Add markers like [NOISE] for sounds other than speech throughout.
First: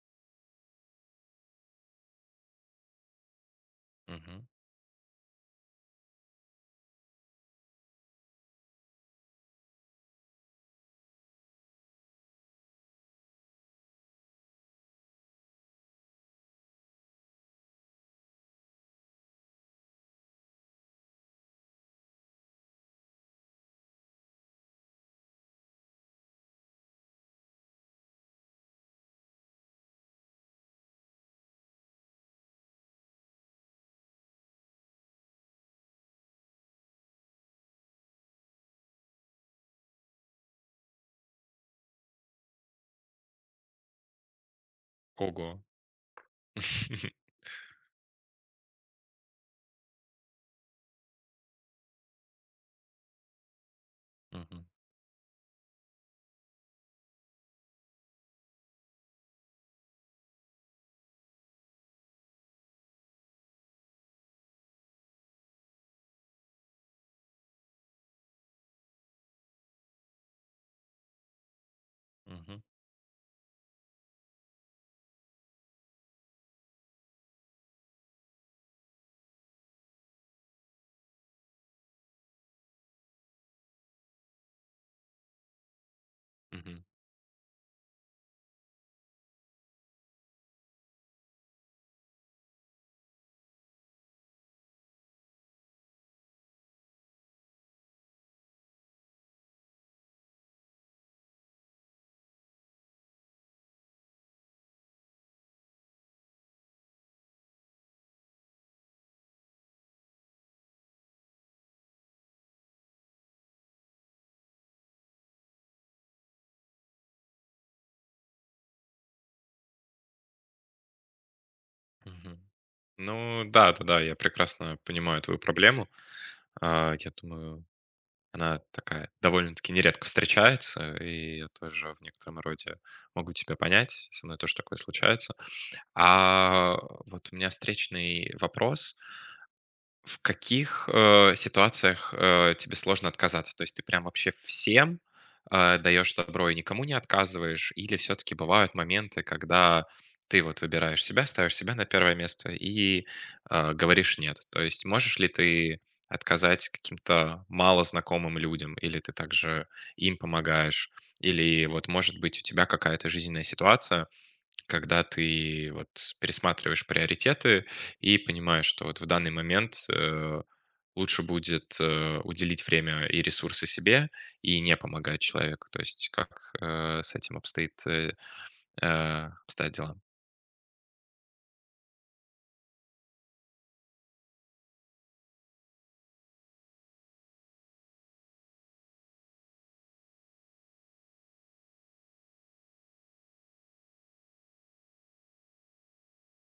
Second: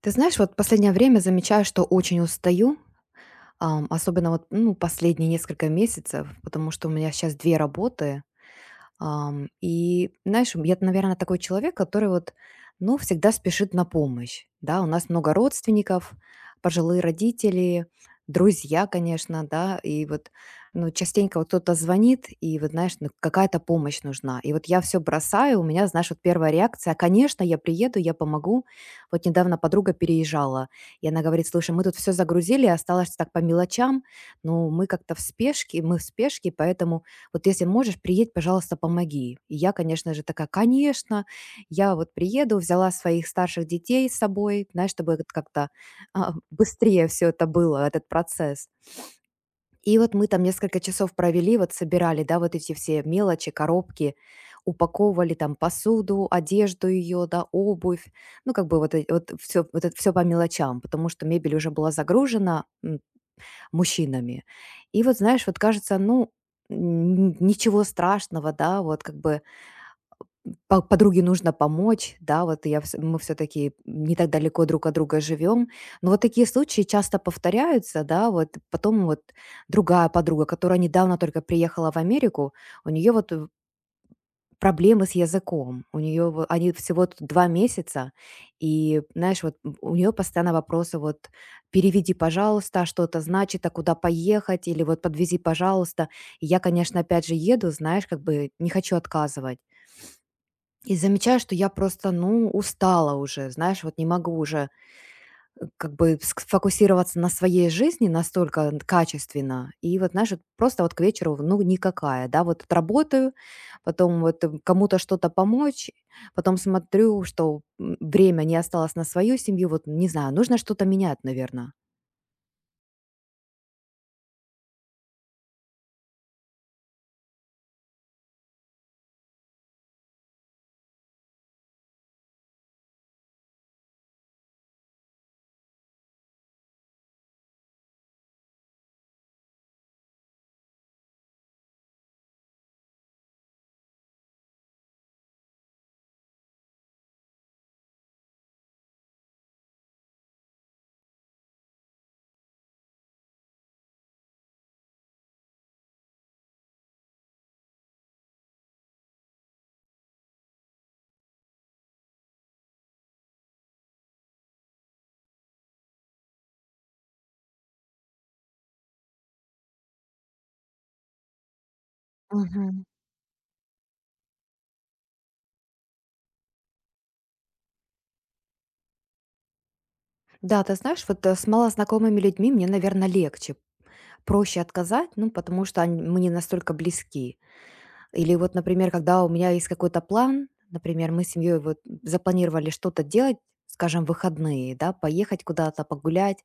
Ты знаешь, вот последнее время замечаю, что очень устаю, особенно вот, Мгм. ну, последние несколько месяцев, потому что у меня сейчас две работы. И знаешь, я, наверное, такой человек, который вот, ну, всегда спешит на помощь. Да, у нас много родственников, пожилые родители, друзья, конечно, да, и вот, ну, частенько вот кто-то звонит, и вот, знаешь, ну, какая-то помощь нужна. И вот я все бросаю, у меня, знаешь, вот первая реакция, конечно, я приеду, я помогу. Вот недавно подруга переезжала, и она говорит, слушай, мы тут все загрузили, осталось так по мелочам, но мы как-то в спешке, мы в спешке, поэтому вот если можешь, приедь, пожалуйста, помоги. И я, конечно же, такая, конечно, я вот приеду, взяла своих старших детей с собой, знаешь, чтобы это Ого. как-то [LAUGHS] быстрее все это было, этот процесс. И вот мы там несколько часов провели, вот собирали, да, вот эти все мелочи, коробки, Мгм. упаковывали там посуду, одежду ее, да, обувь, ну, как бы вот, вот все, вот это все по мелочам, потому что мебель уже была загружена, мужчинами. И вот, знаешь, вот кажется, ну, ничего страшного, да, вот как бы подруге нужно помочь, да, Мгм. вот мы все-таки не так далеко друг от друга живем, но вот такие случаи часто повторяются, да, вот потом вот другая подруга, которая недавно только приехала в Америку, у нее вот проблемы с языком. У нее во они Мгм. всего тут 2 месяца, и, знаешь, вот у нее постоянно вопросы вот: "Переведи, пожалуйста, а что это значит, а куда поехать?" Или вот: "Подвези, пожалуйста". И я, конечно, опять же еду, знаешь, как бы не хочу отказывать. И замечаю, что я просто, ну, устала уже, знаешь, вот не могу уже как бы сфокусироваться на своей жизни настолько качественно, и вот, знаешь, вот просто вот к вечеру, ну, никакая, да, вот отработаю, потом вот кому-то что-то помочь, потом смотрю, что время не осталось на свою семью, вот, не знаю, нужно что-то менять, наверное. Мгм. Ну да, да-да, я прекрасно понимаю твою проблему. Я думаю, она такая довольно-таки нередко встречается, и я тоже в некотором роде могу тебя понять, со мной тоже такое случается. А вот у меня встречный вопрос. В каких, ситуациях, тебе сложно отказаться? То есть ты прям вообще всем, даешь добро и никому не отказываешь? Или все таки бывают моменты, когда ты вот выбираешь себя, ставишь себя на первое место и, говоришь "нет"? То есть можешь ли ты отказать каким-то малознакомым людям, или ты также им помогаешь? Или вот, может быть, у тебя какая-то жизненная ситуация, когда ты вот пересматриваешь приоритеты и понимаешь, что вот в данный момент лучше будет уделить Мгм. время и ресурсы себе и не помогать человеку. То есть как, с этим обстоит, обстоят дела? Да, ты знаешь, вот с малознакомыми людьми мне, наверное, легче, проще отказать, ну, потому что они мне настолько близки. Или вот, например, когда у меня есть какой-то план, например, мы с семьей вот запланировали что-то делать, скажем, в выходные, да, поехать куда-то погулять,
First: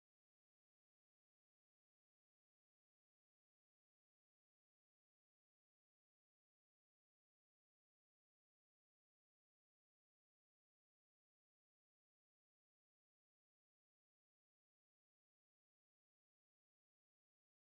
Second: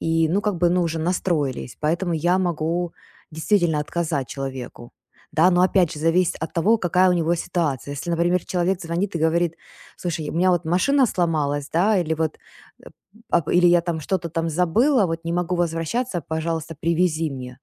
и, ну, как бы, ну, уже настроились, поэтому я могу действительно отказать человеку. Да, но опять же, зависит от того, какая у него ситуация. Если, например, человек звонит и говорит, слушай, у меня вот машина сломалась, да, или вот, э, или я там что-то там забыла, вот не могу возвращаться, пожалуйста, привези мне.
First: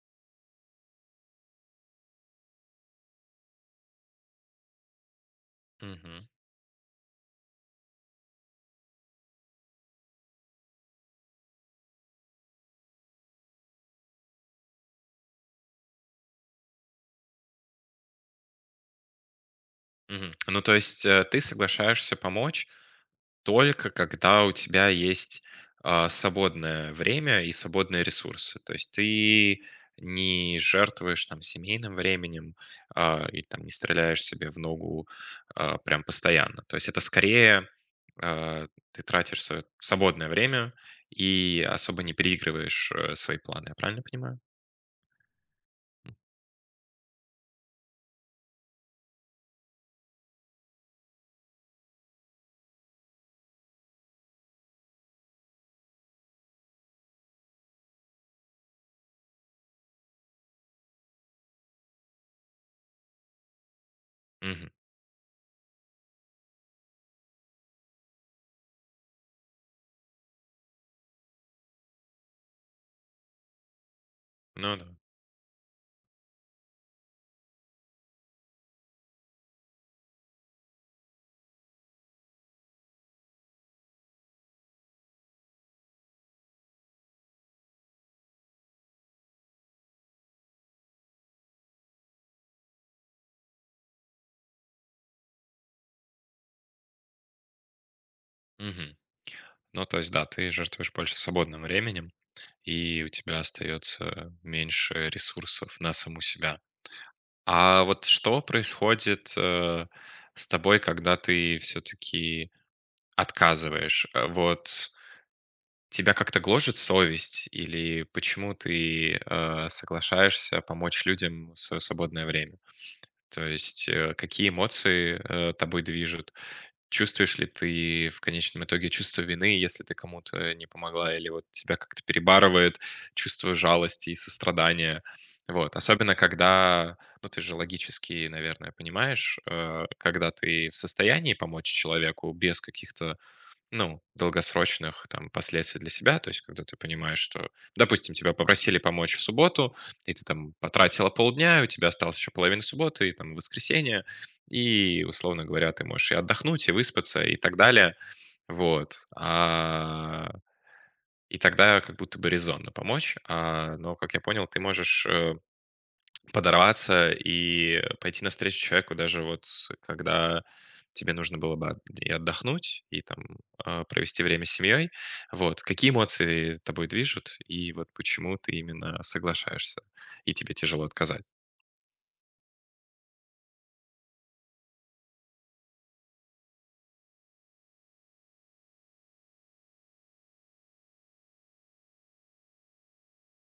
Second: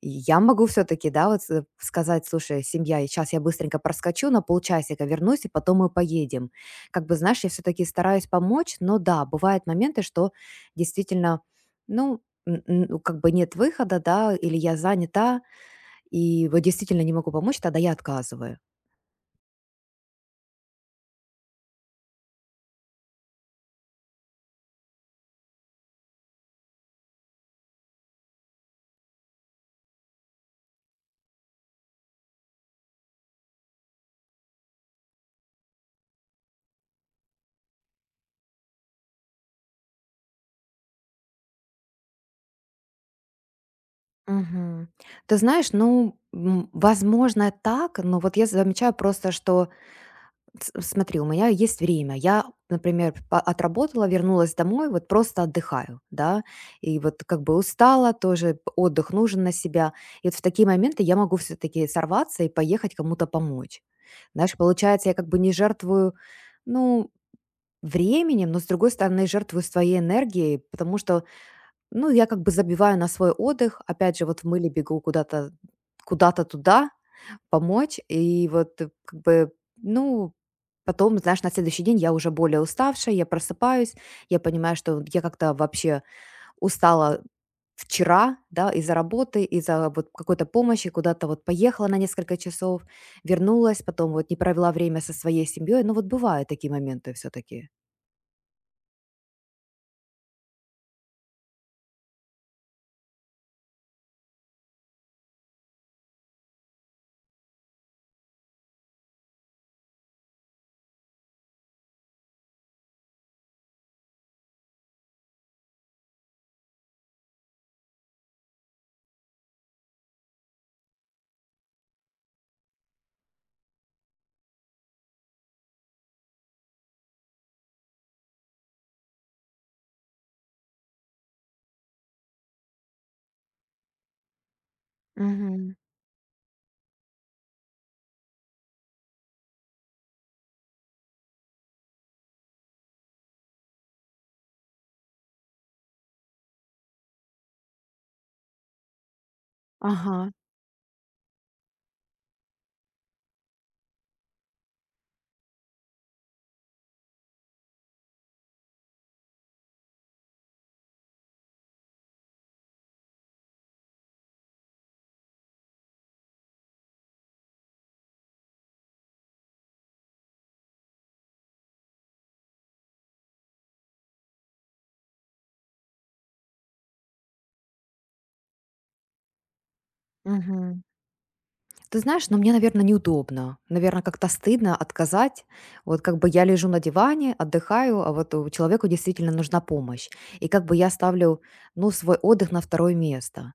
И я могу все-таки, да, вот сказать, слушай, семья, сейчас я быстренько проскочу, на полчасика вернусь, и потом мы Мгм. поедем. Как бы, знаешь, я все-таки стараюсь помочь, но да, бывают моменты, что действительно, ну, ну, как бы нет выхода, да, или я занята, и вот действительно не могу помочь, тогда я отказываю. Мгм. Ну, то есть, ты соглашаешься помочь только когда у тебя есть, свободное время и свободные ресурсы. То есть ты не жертвуешь там семейным временем, и там не стреляешь себе в ногу, прям постоянно. То есть это скорее, а, ты тратишь свое свободное время и особо не переигрываешь, свои планы. Я правильно понимаю? Мгм. Ты знаешь, М. ну, возможно, так, но вот я замечаю просто, что С смотри, у меня есть время. Я, например, по отработала, вернулась домой, вот просто отдыхаю, да, и вот как бы устала тоже, п отдых нужен на себя. И вот в такие моменты я могу все таки сорваться и поехать кому-то помочь. Знаешь, Мгм. получается, я как бы не жертвую, ну, временем, но, с другой стороны, жертвую своей энергией, потому что, ну, я как бы забиваю на свой отдых. Опять же, вот в мыле Ну да. бегу куда-то туда, помочь. И вот, как бы, ну, потом, знаешь, на следующий день я уже более уставшая, я просыпаюсь, я понимаю, что я как-то вообще устала вчера, да, из-за работы, из-за вот какой-то помощи, куда-то вот поехала на несколько часов, вернулась, потом вот не провела время со своей семьей. Ну вот бывают такие моменты все-таки. Мгм. Ну, то есть, да, ты жертвуешь больше свободным временем, и у тебя остается меньше ресурсов на саму себя. А вот что происходит, с тобой, когда ты все-таки отказываешь? Вот тебя как-то гложет совесть, или почему ты соглашаешься помочь людям в свое свободное время? То есть, какие эмоции тобой движут? Чувствуешь ли ты в конечном итоге чувство вины, если ты кому-то не помогла, или вот тебя как-то перебарывает чувство жалости и сострадания? Мгм. Вот, особенно когда, ну, ты же логически, наверное, понимаешь, когда ты в состоянии помочь человеку без каких-то, ну, долгосрочных там последствий для себя. То есть, когда ты понимаешь, что, допустим, тебя попросили помочь в субботу, и Ага. ты там потратила полдня, и у тебя осталось еще половина субботы, и там воскресенье, и, условно говоря, ты можешь и отдохнуть, и выспаться, и так далее. Вот. И тогда как будто бы резонно помочь. Но, как я понял, ты можешь, подорваться и пойти навстречу человеку, даже вот с когда тебе нужно было бы от и отдохнуть, и там, провести время с семьей. Вот. Какие эмоции тобой движут, и вот почему ты именно соглашаешься, и тебе Мгм. тяжело отказать? Ты знаешь, но мне, наверное, неудобно. Наверное, как-то стыдно отказать. Вот как бы я лежу на диване, отдыхаю, а вот у человеку действительно нужна помощь. И как бы я ставлю, ну, свой отдых на второе место.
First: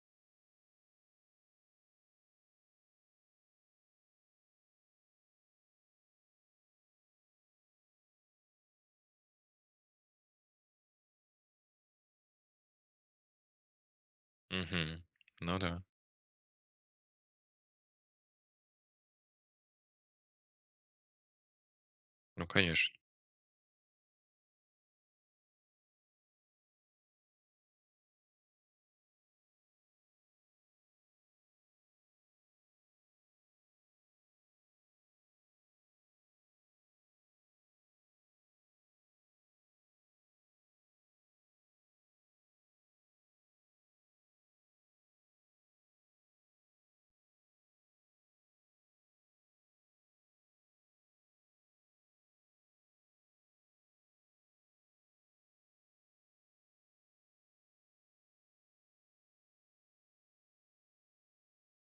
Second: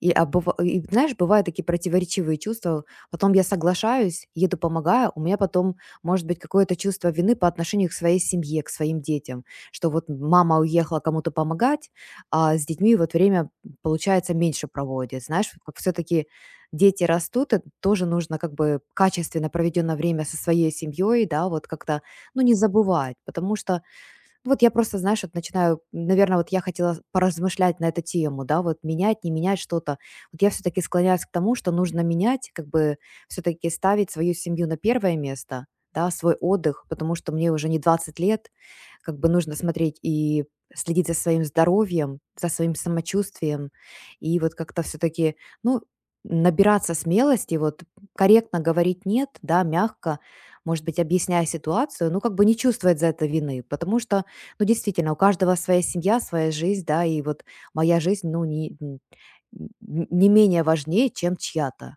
И, знаешь, бывают такие противоречивые чувства. Потом я соглашаюсь, еду, помогаю. У меня потом может быть какое-то чувство вины по отношению к своей семье, к своим детям, что вот мама уехала кому-то помогать, а с детьми вот время, получается, меньше Мгм. проводит. Знаешь, Ну как да, все-таки дети растут, и тоже нужно как бы качественно проведенное время со своей семьей, да, вот как-то, ну, ну не конечно. забывать, потому что вот я просто, знаешь, вот начинаю, наверное, вот я хотела поразмышлять на эту тему, да, вот менять, не менять что-то. Вот я все-таки склоняюсь к тому, что нужно менять, как бы все-таки ставить свою семью на первое место, да, свой отдых, потому что мне уже не 20 лет, как бы нужно смотреть и следить за своим здоровьем, за своим самочувствием, и вот как-то все-таки, ну, набираться смелости, вот корректно говорить нет, да, мягко, может быть, объясняя ситуацию, ну, как бы не чувствовать за это вины, потому что ну, действительно, у каждого своя семья, своя жизнь, да, и вот моя жизнь, ну, не, н- н- не менее важнее, чем чья-то.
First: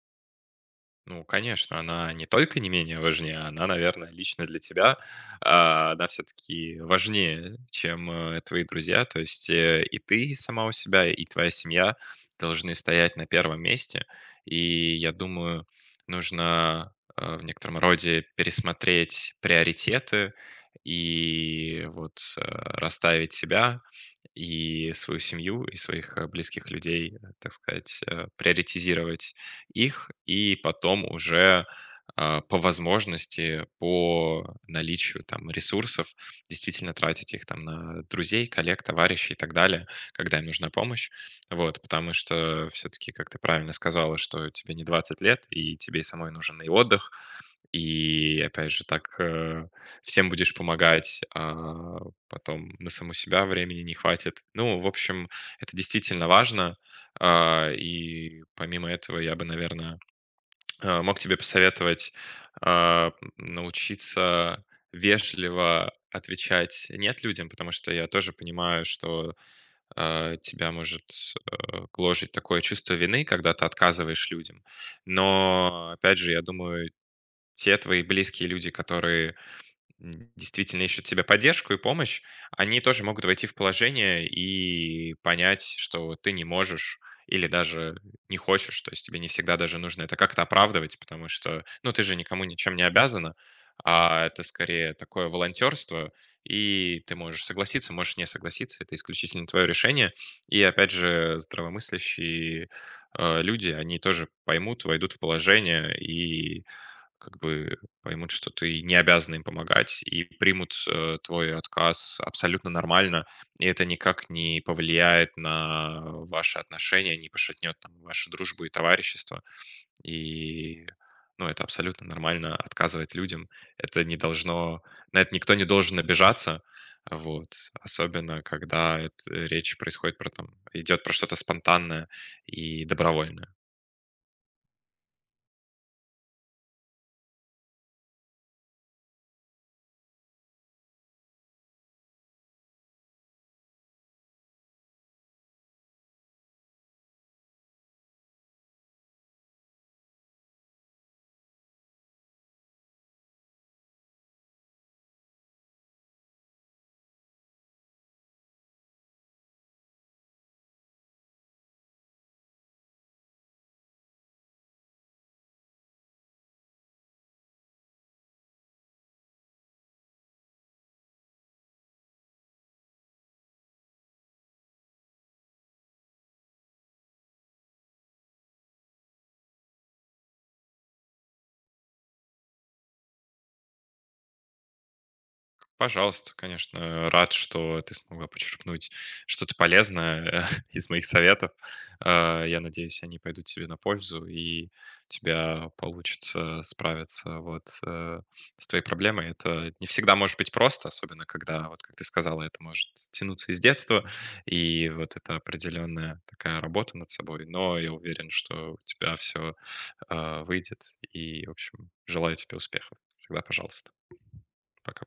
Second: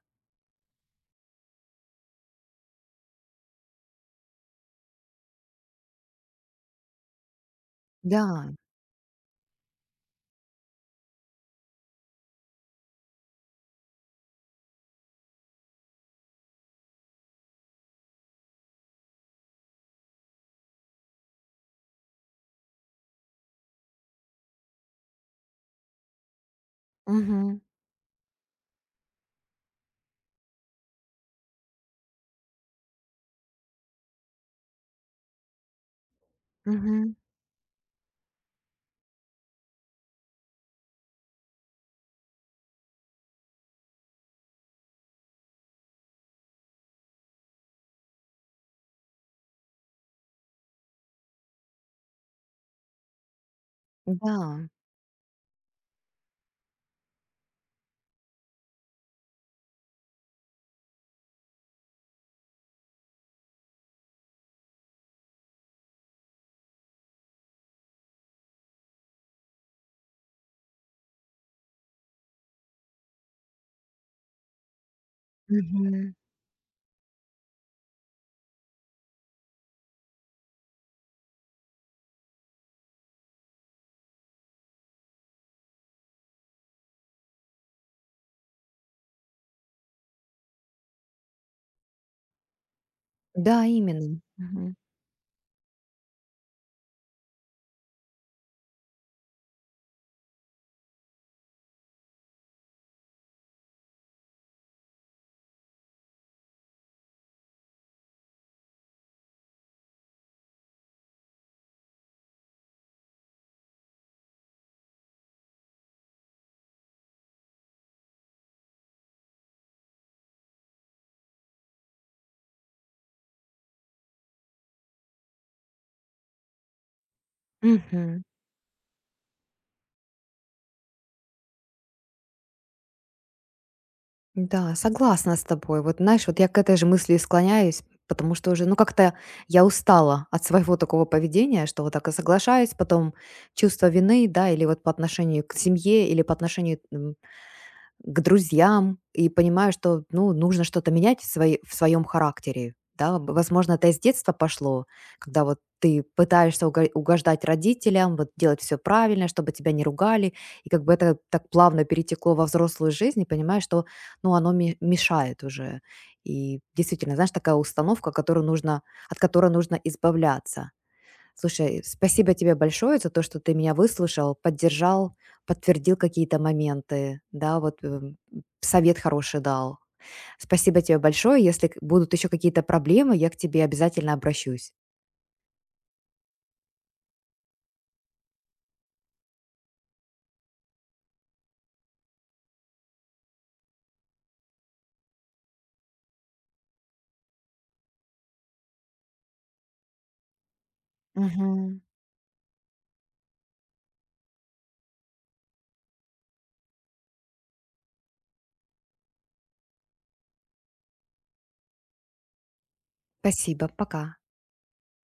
Ну, конечно, она не только не менее важнее, она, наверное, лично для тебя, она все-таки важнее, чем, Да, твои друзья. То есть, и ты сама у себя, и твоя семья должны стоять на первом месте. И я думаю, нужно, в некотором роде пересмотреть приоритеты и вот расставить себя и свою семью, и своих близких людей, так мгм, сказать, приоритизировать их и потом уже, по возможности, по наличию там ресурсов, действительно мгм, тратить их там на друзей, коллег, товарищей и так далее, когда им нужна помощь. Вот, потому что все-таки, как ты правильно сказала, что тебе не 20 лет, и тебе и самой нужен и отдых, и, опять же, так, всем будешь помогать, а потом на саму себя времени не хватит. да, Ну, в общем, это действительно важно, и помимо этого я бы, наверное, [TSK] мог тебе посоветовать, а, научиться вежливо отвечать "нет" людям, потому что я тоже понимаю, что, тебя может, гложить такое чувство вины, когда ты отказываешь людям. Но мгм, опять же, я думаю, те твои близкие люди, которые действительно ищут себе поддержку и помощь, они тоже могут войти в положение и понять, что ты не можешь или даже не хочешь, то есть тебе не всегда даже нужно это как-то оправдывать, потому что, ну, ты же никому ничем не обязана, да, именно. а это Мгм, скорее такое волонтерство, и ты можешь согласиться, можешь не согласиться, это исключительно твое решение. И опять же, здравомыслящие люди, они тоже поймут, войдут в положение и как бы поймут, что ты не обязан им помогать, и примут твой отказ абсолютно нормально, и это никак не повлияет на ваши отношения, не пошатнет там вашу дружбу и товарищество. И ну, это абсолютно нормально отказывать людям. Это не должно, на это никто не должен обижаться. Вот. мгм. Особенно, когда речь происходит про там, идет про что-то спонтанное и добровольное. Да, согласна с тобой. Вот знаешь, вот я к этой же мысли и склоняюсь, потому что уже, ну, как-то я устала от своего такого поведения, что вот так и соглашаюсь, потом чувство вины, да, или вот по отношению к семье, или по отношению к друзьям и понимаю, что, ну, нужно что-то менять в своем характере. Да? Возможно, это из детства пошло, когда вот ты пытаешься угождать родителям, вот делать все правильно, чтобы тебя не ругали, и как бы это так плавно перетекло во взрослую жизнь, и понимаешь, что, ну, оно мешает уже. И действительно, знаешь, такая установка, которую нужно, от которой нужно избавляться. Слушай, спасибо тебе большое за то, что ты меня выслушал, поддержал, подтвердил какие-то моменты, да, вот совет хороший дал. Спасибо тебе большое. Если будут еще какие-то проблемы, я к тебе обязательно обращусь. Пожалуйста, конечно, рад, что ты смогла почерпнуть что-то полезное [LAUGHS] из моих советов. Я надеюсь, они пойдут тебе на пользу, и у тебя получится справиться вот, с твоей проблемой. Это не всегда может быть просто, особенно когда, Мгм. вот как ты сказала, это может тянуться из детства, и вот это определенная такая работа над собой. Но я уверен, что у тебя все выйдет, и, в общем, желаю тебе успехов. Всегда Спасибо, пожалуйста. пока. Пока.